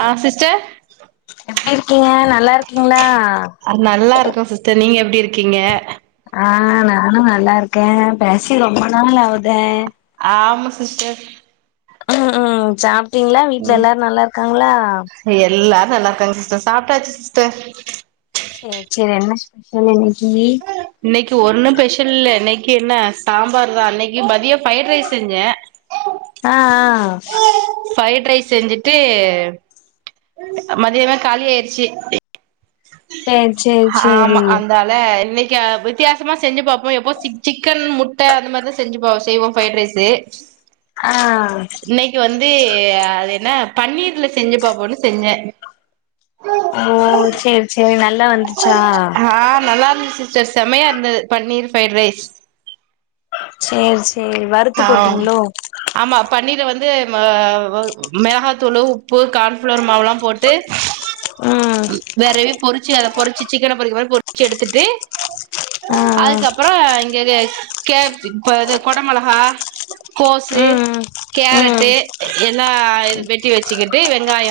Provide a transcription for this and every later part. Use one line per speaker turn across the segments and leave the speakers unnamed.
ஆ sister
எப்டி இருக்கீங்க நல்லா இருக்
நல்லா இருக்கோ சிஸ்டர் நீங்க எப்டி இருக்கீங்க
ஆ நானும் நல்லா இருக்க பேசி ரொம்ப நாள் ஆவுதே
ஆமா சிஸ்டர்
உம் சாப்ட்டீங்களா வீட்ல எல்லாரும் நல்லா இருக்காங்களா
எல்லாரும் நல்லா இருக்காங்க சிஸ்டர் சாப்ட்டாச்சு சிஸ்டர்
செரி சரி என்ன சாப்பாடு இன்னைக்கு
இன்னைக்கு ஒன்னு ஸ்பெஷல் இல்ல இன்னைக்கு என்ன சாம்பார் தா இன்னைக்கு மதியம் பஃரைட் ரைஸ் செஞ்ச
ஆ ஆ
பஃரைட் ரைஸ் செஞ்சுட்டு மதியமே காளி ஆயிச்சு
சேரி சேரி
ஆமா
சேரி
அந்த ளா இன்னிக்கு வித்தியாசமா செஞ்சு பாப்போம் எப்போ சிக்கன் முட்ட அந்த மாரிதா செஞ்சு பா செய்வோம் ஃப்ரைட் ரைஸ்சு
ஆ
இன்னைக்கு வந்து அது என்ன பன்னீர்ல செஞ்சு பாப்போம்னு செஞ்ச
ஓ செரி செரி நல்லா வந்
ஆ நல்லா இருந்து சிஸ்டர் செம்மயா இருந்தது பன்னீர் ஃபிரைட் ரைஸ்
செரி செரி வறுத்து
ஆ
போட்டீங்களோ
ஆமா பன்னீர் வந்து மிளகாத்தூள் உப்பு கன்ஃளோர் மாவுயெல்லா போ ட்டு
ம்
வெறவி பொறிச்சு அத பொறிச்சு சிக்கன பொறிக்க மாரி பொறிச்சு எடுத்துட்டு
ஆ ஆ
அதுக்கப்புறம் இங்கே கெ இப்ப அது குடமொளகா ஆ கோசு
ம் ம்
கேரட்டு எல்லா வெட்டி வச்சிக்கிட்டு வெங்காய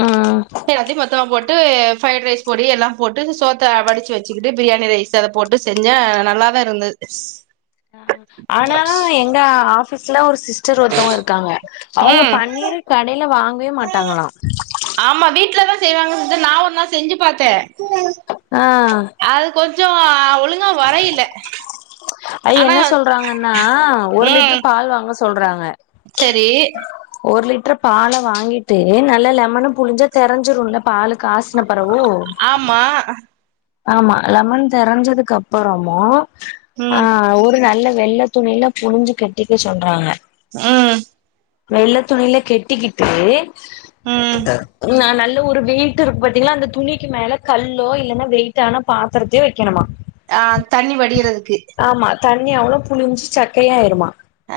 ஆ
அப்டியே எல்லாத்தயு மொத்தமா போட்டு ஃப்ரைட் ரைஸ் பொடி எல்லா போட்டு சோத்த வடிச்சு வச்சுக்கிட்டு பிரியாணி ரைஸ் சத போட்டு செஞ்ச நல்லாதா இருந்தது
ஆனா எங்க ஆஃபிஸ்ல ஒரு சிஸ் டர் ஒருத்தவங்க இருக்காங்க அவங்க
ம்
பன்னீர் கடையில வாங்கவே மாட்டாங்ளா
ஆமா வீட்லதா செய்வாங்க சிஸ்டர் நா ஒரு நாள் செஞ்சு பாத்த
ஆ
அது கொஞ்சோ ஆ ஒழுங்கா வரையில்ல
ஐ என்ன சொல்றாங்கன்னா ஒரு லிட்ரு பால் வாங்க சொல்றாங்க
செரி
ஒரு லிட்ரு பால வாங்கிட்டு நல்ல லெமனு புழிஞ்சா தெரஞ்சிருல பாலு காசின பிறவு
ஆமா
ஆமா லெமன் தெரிஞ்சதுக்கு அப்புறமு ஆ
ம்
ஒரு நல்ல வெள்ள துணியில புழஞ்சு கட்டிக்க சொல்றாங்க
ம்
வெள்ள துணியில கெட்டிக்கிட்டு
ம்
நல்ல ஒரு வெய்ட்டு இருக்கு பாத்தீங்களா அந்த துணிக்கு மேல கல்லோ இல்லன்னா வெயிட்டான பாத்ரத்தயோ வெக்கணுமா
ஆ தண்ணி வடிரதுக்கு
தண்ணி அவ்ளோ புளிஞ்சு சக்கையாயிருமா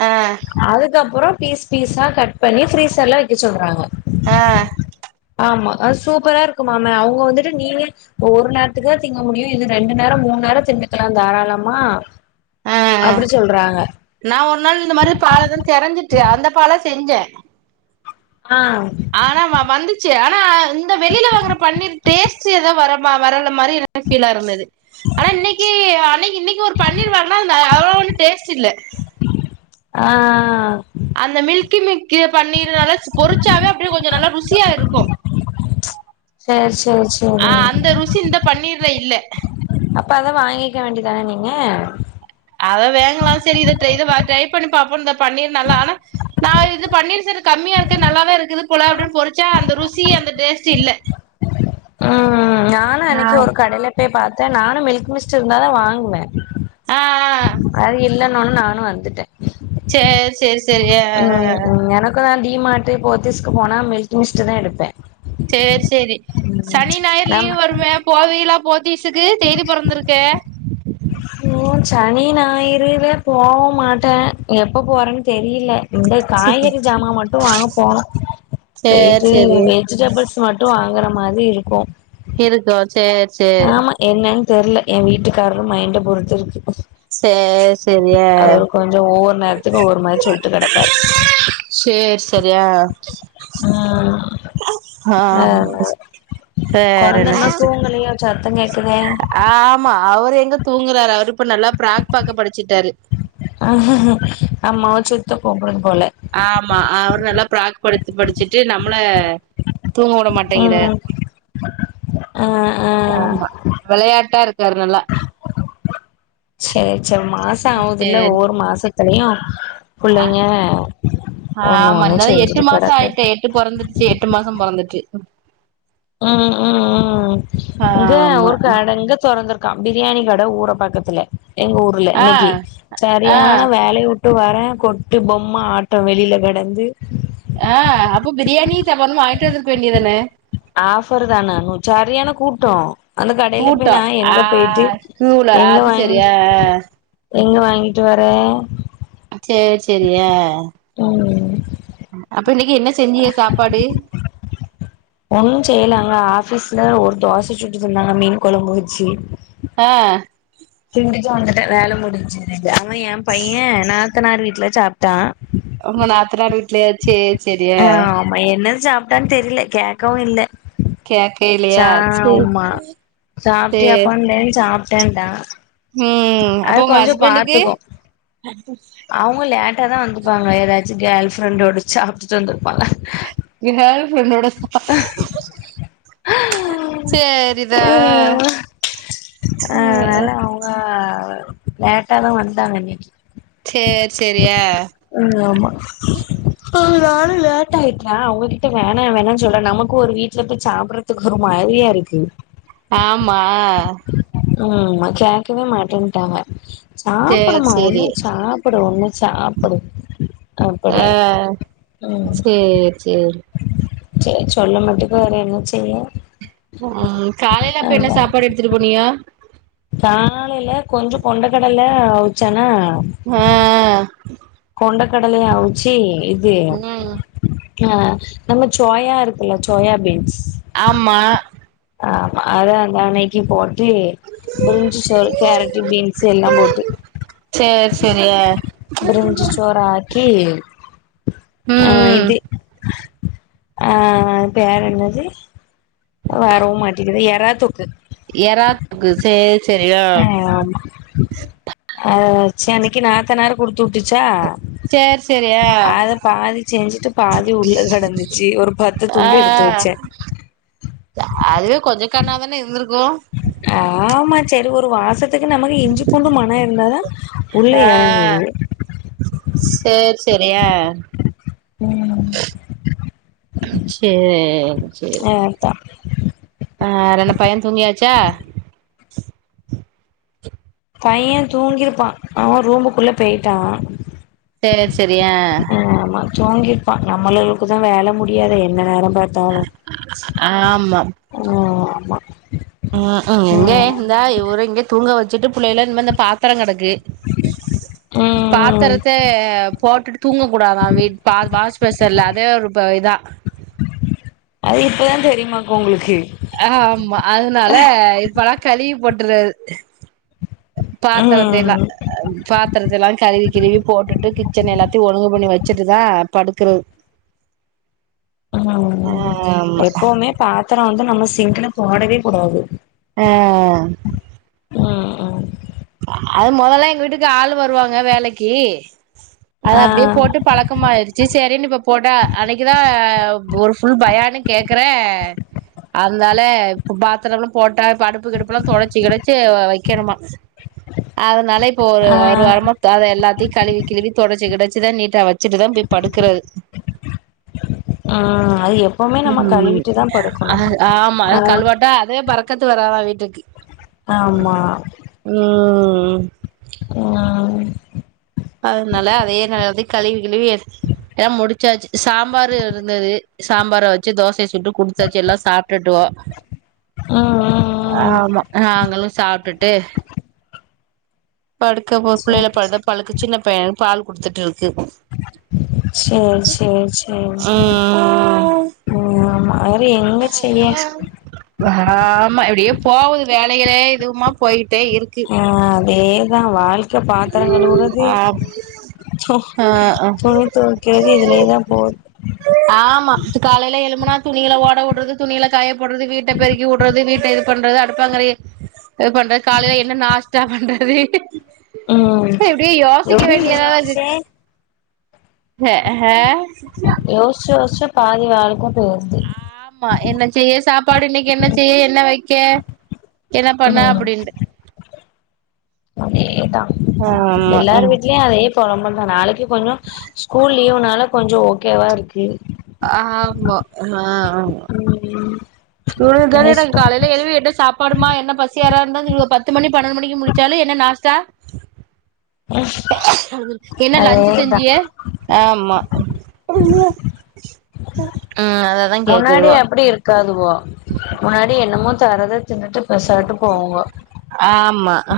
ஆ
அதுக்கப்பறோ பீஸ் பீஸ்ஸா கட் பண்ணி ஃப்ரீசர்ள வக்க சொல்றாங்க
ஆ
ஆமா அது சூப்பரா இருக்குமாம அவுங்க வந்துட்டு நீயே ஒரு நேரத்துக்கு தா திங்க முடியு இல்ல ரெண்டு நேரோ மூண் நேரோ திண்டுக்லா தாராளமா
ஆ ஆ
அப்டி சொல்றாங்க
நா ஒரு நாள் இந்த மாரி பால்து தெரஞ்சிட்டு அந்த பால செஞ்ச
ஆ
ஆன வ வந்துச்சு ஆனா இந்த வெளில வாங்குற பன்னீர் டேஸ்ட் ஏதோ வரம் வ வரல மாரி ஃபீலா இருந்தது ஆனா இன்னிக்கி அன்னிக்கி இன்னிக்கு ஒரு பன்னீர் வாங்குன அது ந அவ்ளோ ஒன்னு டேஸ்ட் இல்ல
ஆ
அந்த மில்கி மிக்கு பன்னீர்னால பொறிச்சாவே அப்டியே கொஞ்ச நல்லா ருசியா இருக்கு
சரி சரி
அ
சரி
அந்த ருசி இந்த பன்னீர்ல இல்ல
அப்ப அத வாங்கிக்க வேண்டிதான நீங்க
அத வேங்லா செரி இத ட்ரை இத ட்ரை பண்ணி பாப்போ இந்த பன்னீர் நல்லா ஆனா நா இது பன்னீர் சேர் கம்மியா இருக்கு நல்லாவே இருக்குது போல அப்டின் பொறிச்ச அந்த ருசி அந்த டேஸ்ட் இல்ல
ஆ ஆ நா
ஆ
அன்னைக் ஒரு கடையில போய் பார்த்த நானு மில்க் மிஸ்ட் இருந்தாதா வாங்குவ
ஆ ஆ
அது இல்லனோல நானு வந்துட்ட
சேர் செரி
ம் எனக்கு அ டீ மாட்டு போத்திஸ்க்கு போனா மில்க்கி மிஸ்ட் தா எடுப்ப
சேர் செரி சனி ஞாயிறு
நம்ம
லீவ் வருமே போவீலா போத்தீஸுக்கு தேதி பொறந்துருக்கே
சனி ஞாயிறுல போவ் மாட்ட எப்ப போறன் தெரில இந்த
சேரி
காய்கறி ஜாமா மட்டு வாங்க போவ போயிட்டு
சேரி
வெஜிடபிள்ஸ் மட்டு வாங்குற மாரி இருக்கு
இருக்கோ சேர்
ஆமா என்னன் தெர்ல எ வீட்டுக்காரரு மைண்ட பொறுத்து இருக்கு
சேர் சேர்
அவர் கொஞ்சோ ஒவ்வொரு நேரத்துக்கு ஒவ்வொரு மாரி சொல்ட்டு கெடப்பாரு
சேர் செரியா
ம்
ஆ ஆ
அதனால
வேறென்ன சிஸ்டர்
சத்த கேக்குதா
ஆமா அவர் எங்க தூங்குறாரு அவரு இப்ப நல்லா பிராக் பாக்க படிச்சிட்டாரு
ஆமா அவரு சுத்த போ போது போல
ஆமா அவரு நல்லா ப்ராக் படுச்சு படிச்சுட்டு நம்மள தூங்க விட மாட்டேங்கிறாரு
ம் ஆ ஆ
ஆமா விளையாட்டா இருக்காரு நல்லா
சர் சர் மாச ஆவுதுல்ல
சேரி
ஒவ்வொரு மாசத்துலயு புள்ளைங்க ஒன்னு
ஆமா
ஒன்னு
இந்தாலு எட்டு
செஞ்சுட்டு
மாசோ
கெடக்க
ஆயிட்டே எட்டு பொறந்திடுச்சு எட்டு மாசோ பொறந்துட்டு
ம் ம் ம் இங்க
ஆமா
ஒரு கட இங்க தொறந்துருக்கு க பிரியாணி கட ஊரபாக்கத்துல எங்க ஊர்ல
ஆ
இன்னெக்கி
ஆ
சரியான வேலய கொட்டு வர கொட்டு பொம்ம ஆட்ட வெளில கெடந்து
ஆ அப்போ பிரியாணி [unintelligible] வாங்கிட்டு வந்திருக்க வேண்டியதான
ஆஃபர் தான சரியான கூட்டம் அந்த கடைல போய்
கூட்டோ
நா
ஆ
எங்கன போய்ட்டு
ஸ்கூலா
எங்க
அது
வாங்கி
சரி ஆ ஆ
எங்க வாங்கிட்டு வர
சேர் செரியா
ம்
அப்ப இன்னைக்கு என்ன செஞ்சிக சாப்பாடு
ஒன்னு செய்யலங்க ஆஃபீஸ்ல ஒரு தோச சுட்டு தந்தாங்க மீன் கொழம்பு வச்சு
ஆ
திண்டுட்டு வந்துட்ட வேல முடிஞச்சு அவ எ பைய நாத்தனார் வீட்ல சாப்ட்டா
உங்க நாத்தனாரு வீட்லயா சேர் செரியா
அவ என்ன சாப்ட்டான் தெரியல கேக்கவு இல்ல ச
கேக்கைலயா சேரி
ஆமா
சேரி
சாப்ட்டியாப்பாண்ட சாப்ட்டண்டா
ம் அப்போ உங்க ஹஸ்பண்ட்டுக்கு
அவங்க லேட்டா தா வந்துப்பாங்க எதாச்சு கேர்ள் ஃப்ரெண்டோட சாப்ட்டுட்டு வந்துருப்பாங்க
கேர்ள் ஃப்ரெண்டோட சா செரிதா அ
ப லேட்டாதா வந்தாங்க இன்னெக்கி
சேர் செரியா
உன்யாமா ஆ நானு லேட் ஆயிட்டா அவங்ககிட்ட வேணா வேணான் சொல்ற நமக்கு ஒரு வீட்ல போய் சாப்ட றதுக்கு ஒரு மாரியா இருக்கு
ஆமா
ம் கேக்கவே மாட்டேன்ட்டாக
சேரி
சாப்டுமா ஒன்னு
சேரி
சாப்டு ப்டு ஒன்னு சாப்டு
ஆ சேர் சேரி
செர் சொல்ல மாட்டுக்கு வேற என்ன செய்ய
உ காலைல அப்ப என்ன சாப்பாடு எடுத்துட்டு போனிய
காலைல கொஞ்ச கொண்டக்கடல அவுச்சனா
ஆ
கொண்ட கடலய ஆவுச்சி இது
ம்
ஆ நம்ம சோயா இருக்குல்ல சோயா பீன்ஸ்
ஆமா
ஆமா அதா அந்தானைக்கி போட்டு பிரிஞ்சி சோரு கேரட் பீன்ஸ் எல்லா போட்டு
சேர் செரியா
பிரிஞ்சி சோர் ஆக்கி அ
ம்
இது ஆ பேர் என்னது வரவு மாட்டக்கிது எறா தொக்கு
எறா தொக்கு சே
அ ஆமா அ சேனக்கி நாத்தனாரு குடுத்து வுட்டுச்சா
சேர் செரி
அத பாதி செஞ்சிட்டு பாதி உள்ள கெடந்துச்சி ஒரு பத்து
ஆ
துண்டு எடுத்து வச்சே
அதுவே கொஞ்ச கர்ணா தான இருந்திருக்கு
ஆமா செரி ஒரு வாசத் துக்கு நமக்கு இஞ்சி பூண்டு மனோ இருந்தாதா உள்ள
ஆ
எறங்குது
செரியா
ம்
சேரி சேரி
அதா
ஆ ரெண்டு பைய தூங்கியாச்சா
பைய தூங்கிருப்பா அவே ரூம்புக்குள்ள பேய்ட்டா
சேரி செரியா
தூங்கிருப்பா நம்மளளுக்கு தா வேல முடியாதே என்ன நேரோ பா
ஆ ஆம்மா
ஓ ஆமா
ம்க்ம் எங்க
ம்
இந்தா இவரு இங்க தூங்க வச்சிட்டு பிள்ளைலா இன்மே இந்த பா த்தர கெடக்கு
ம்
பாத்தரெத்த போட்டுட்டு தூங்கக் கூடாதா வீட் பா வாஸ்பேசன்ல அதே ஒரு ப இதா
அது இப்பதா தெரியுமாக்கு உங்களுக்கு
அ ஹ ஆமா அதனால இப்பலா கழுவி போட்டர்றது பாத்தரத்த எல்லா
ம்
பாத்திரத்த எல்லா கழுவி கிழுவி போட்டுட்டு கிச்சன் எல்லாத்தையு ஒழுங்கு பண்ணி வச்சிட்டு தா படுக்குறது
ம்
ஆமா
எப்பவுமே பாத்திர வந்து நம்ம சிங்ல போடவே கூடாது
ஆ
ம் ம்
அது மொதல்ல எங்க வீட்டுக்கு ஆளு வருவாங்க வேலைக்கு அது
ஆ
அப்டியே போட்டு பழக்கமாய்டுச்சு செரின் இப்ப போட்டா அன்னைக்கு தா ஒரு ஃபுல் பயானு கேக்கற அத்னால இப்ப பாத்தரம்லா போட்டா இப்ப அடுப்பு கிடுப்புலா தொடச்சி கிடச்சி வ வைக்கணுமா அதனால இப்போ ஒரு
ஆ
ஒரு வாரம தல எல்லாத்தையு கழுவி கிழுவி தொடச்சி கிடச்சி தா நீட்டா வ ச்சிட்டுதா போய் படுக்கறது
ஹ
ம்
தா படுக்கணு
அ ஆமா
ஆ
அது கழுவாட்டா அதே பறக் க்கத்து வராதா வீட்டுக்கு
ஆமா
ம்
ஆமா
அதனால அதையே நா வந்து கழிவி கிழுவி எல்லா முடிச் சாச்சு சாம்பாரு இருந்தது சாம்பார வெச்சு தோசைய சு ட்டு குடுத்தாச்சு எல்லா சாப்ட்டுட்ருக்கோ
ஆ ஆ
ஆமா நாங்களு சாப்ட்டுட்டு படுக்க இப்ப
சே
பிள்ளைகள படு பழுக்கு சின்ன பைய பால் குடுத்துட்ருக்கு
சேரி சேரி சே ம்
ம்
சேரி ஆமா அதோட எங்க செய்ய
ஆமா இப்டியே போவுது வேலையிலே இதுமா போய்க்கிட்டே இருக்கு
ஆ அதேதா வாழ்க்க பாத்தரங்கழுவுறது
ஆ
சொ
ஆ ஆ
துணி தொவைக்கிறது இதுலே தா போது
ஆமா இது காலைல எழும்புனா துணிகள ஓட வுட்றது துணிகள காயப்போட்றது வீட்ட பெருக்கி வுட்றது வீட்ட இது பண்றது அடுப்பாங்கறைய இது பண்றது காலைல என்ன நாஷ்டா பண்றது
ம்
அப்டியே யோசிக்க
எப்டி
வேண்டியதாத
யோசிச்சே
இருக்கு ஹஹ
யோசுச்சு யோசுச்சு பாதி வேலைக்கு போயிற்து
ஆ ஆமா என்ன செய்ய சாப்பாடு இன்னைக்கு என்ன செய்ய என்ன வைக்க என்ன பண்ண
ம்
அப்டின்ட்டு
அதேதா
ஆமா
எல்லார்
ம்
வீட்லயு அதே பொழம்பல் தா நாளைக்கு கொஞ்ச ஸ்கூல் லீவுனால கொஞ்ச ஓகேவா இருக்கு
ஆமா ஆமா
ம்
இவ்ங்க கவலை
இனி
என்ன
ஸ்கூ
காலைல எழும்பி என்ன சாப் பாடுமா என்ன பசி யாரா இருந்தா இவ்ங்க பத்து மணி பன்னெண்டு மணிக்கு முழுச்சாலு என்ன நாஸ்டா
[unintelligible]
என்ன லஞ்ச்சு
அதேதா
செஞ்சியா ஆமா ஆ அததா
முன்னாடி
கேக்குதுவோ
அப்பிடி இருக்காதுமா முன்னாடி என்னமோ தரத தின்னுட்டு பெசாட்டு போவாங்க
ஆமா அ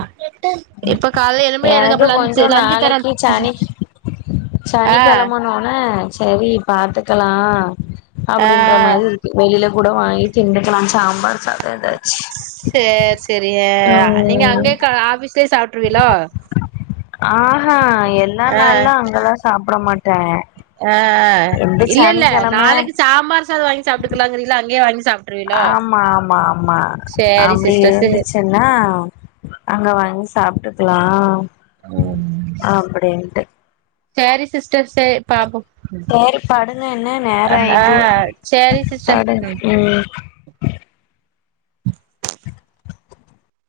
இப்ப கால்ல எழும்பி எனக்கு அப்ப லஞ்ச்சு லஞ்ச்சு தரே
சனிக்கெழமனோன செரி பாத்துக்கலா
ஆ
அப்டின்ற மாரி இருக் கு வெளில கூட வாங்கி திண்டுக்களா சாம்பார் சாத எதாச்சு
சேர் சேரிங்க நீங்க அங்கயே க ஆஃபீஸ்லே சாப்ட்ருவீலோ
ஆ ஹா எல்லா
ஆ
நாள்லா அங்கலா சாப்புட மாட்டே
ஆ
எந்த
இல்லல்ல
சனிக்கிழம
நாளைக்கு சாம்பார் சாத வாங்கி சாப்பிட்டுக்கலாங்கிறீங்ளா அங்கயே வாங்கி சாப்ட்
ஆமா ஆமா ஆமா
சேரி
அப்டி
சிஸ்டர் சே
இருந்துச்சு தொன்னா அங்க வாங்கி சாப்ட்டுக்கலா
ம்
அப்டின்ட்டு
சேரி சிஸ்டர் சேரி பாப்போ
சேரி படுங்க என்ன நேரோ
ஆ
ஆயிட்டு
சரி
படுங்க
சிஸ்டர்
ம்